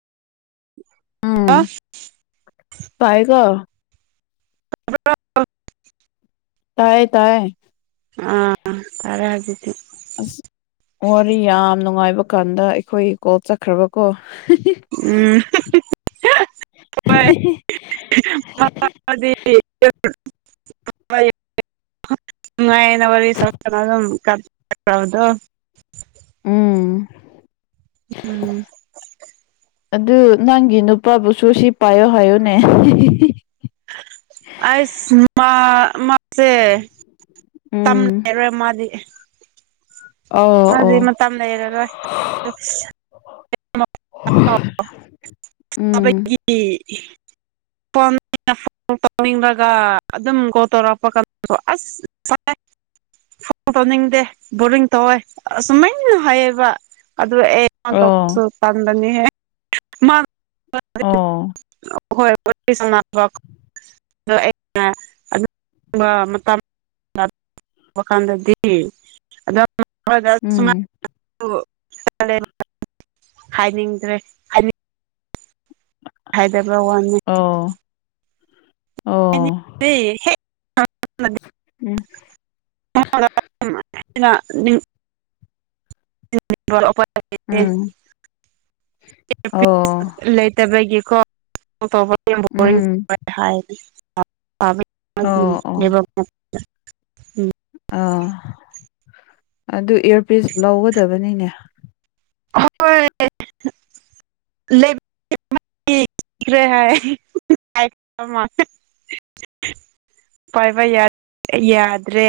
ꯎꯝ ꯄꯥꯏ ꯀꯣ ꯇꯥꯏꯌꯦ ꯇꯥꯏꯌꯦ ꯑꯥ ꯐꯔꯦ ꯑꯗꯨꯗꯤ ꯑꯁ ꯋꯥꯔꯤ ꯌꯥꯝ ꯅꯨꯡꯉꯥꯏꯕ ꯀꯥꯟꯗ ꯑꯩꯈꯣꯏ ꯀꯣꯞ ꯆꯠꯈ꯭ꯔꯕꯀꯣ ꯎꯝ [unintelligible] [unintelligible] [unintelligible] ꯎꯝ [unintelligible] ꯎꯝ ꯑꯗꯨ ꯅꯪꯒꯤ ꯅꯨꯄꯥꯕꯨꯁꯨ ꯁꯤ ꯄꯥꯏꯌꯣ ꯍꯥꯏꯌꯣꯅꯦ ꯑꯩꯁ ꯃꯥ ꯃꯥꯁꯦ ꯇꯝ ꯎꯝ ꯂꯩꯔꯣꯏ ꯃꯥꯗꯤ ꯑꯣ ꯃꯥꯏꯗꯤ ꯑꯣ ꯃꯇꯝ ꯂꯩꯔꯔꯣꯏ ꯎꯝ ꯑꯕꯒꯤ [unintelligible] [unintelligible] ꯇꯧꯅꯤꯡꯕꯒ ꯑꯗꯨꯝ ꯀꯣ ꯇꯧꯔꯛꯄ ꯀꯥꯟ [unintelligible] ꯑꯁ [unintelligible] ꯇꯧꯅꯤꯡꯗꯦ ꯕꯣꯔꯤꯡ ꯇꯧꯋꯦ ꯑꯁꯨꯃꯥꯏꯅ ꯍꯥꯏꯌꯦꯕ ꯑꯗꯨ ꯑꯦ [unintelligible] ꯑꯣ ꯇꯧꯕꯁꯨ ꯇꯟꯕꯅꯤꯍꯦ [unintelligible] ꯑꯣ [unintelligible] ꯋꯥꯈꯟꯗꯗꯤ ꯎꯝ [unintelligible] ꯍꯥꯏꯅꯤꯡꯗ꯭ꯔꯦ ꯍꯥꯏꯗꯕ ꯋꯥꯅꯤ ꯑꯣ ꯑꯣ [unintelligible] ꯍꯦꯛ [unintelligible] ꯎꯝ [unintelligible] ꯎꯝ ꯑꯣ ꯂꯩꯇꯕꯒꯤꯀꯣ ꯇꯧ ꯎꯝ ꯍꯥꯏꯗꯤ ꯑꯣ ꯑꯣ ꯂꯩꯕ ꯑꯥ ꯑꯗꯨ ꯏꯌꯥꯔꯄꯤꯤꯁ ꯂꯧꯒꯗꯕꯅꯤꯅꯦ ꯍꯣꯏ ꯂꯩ ꯭ꯔꯦ ꯍꯥꯏ ꯄꯥꯏꯕ ꯌꯥꯗ꯭ꯔꯦ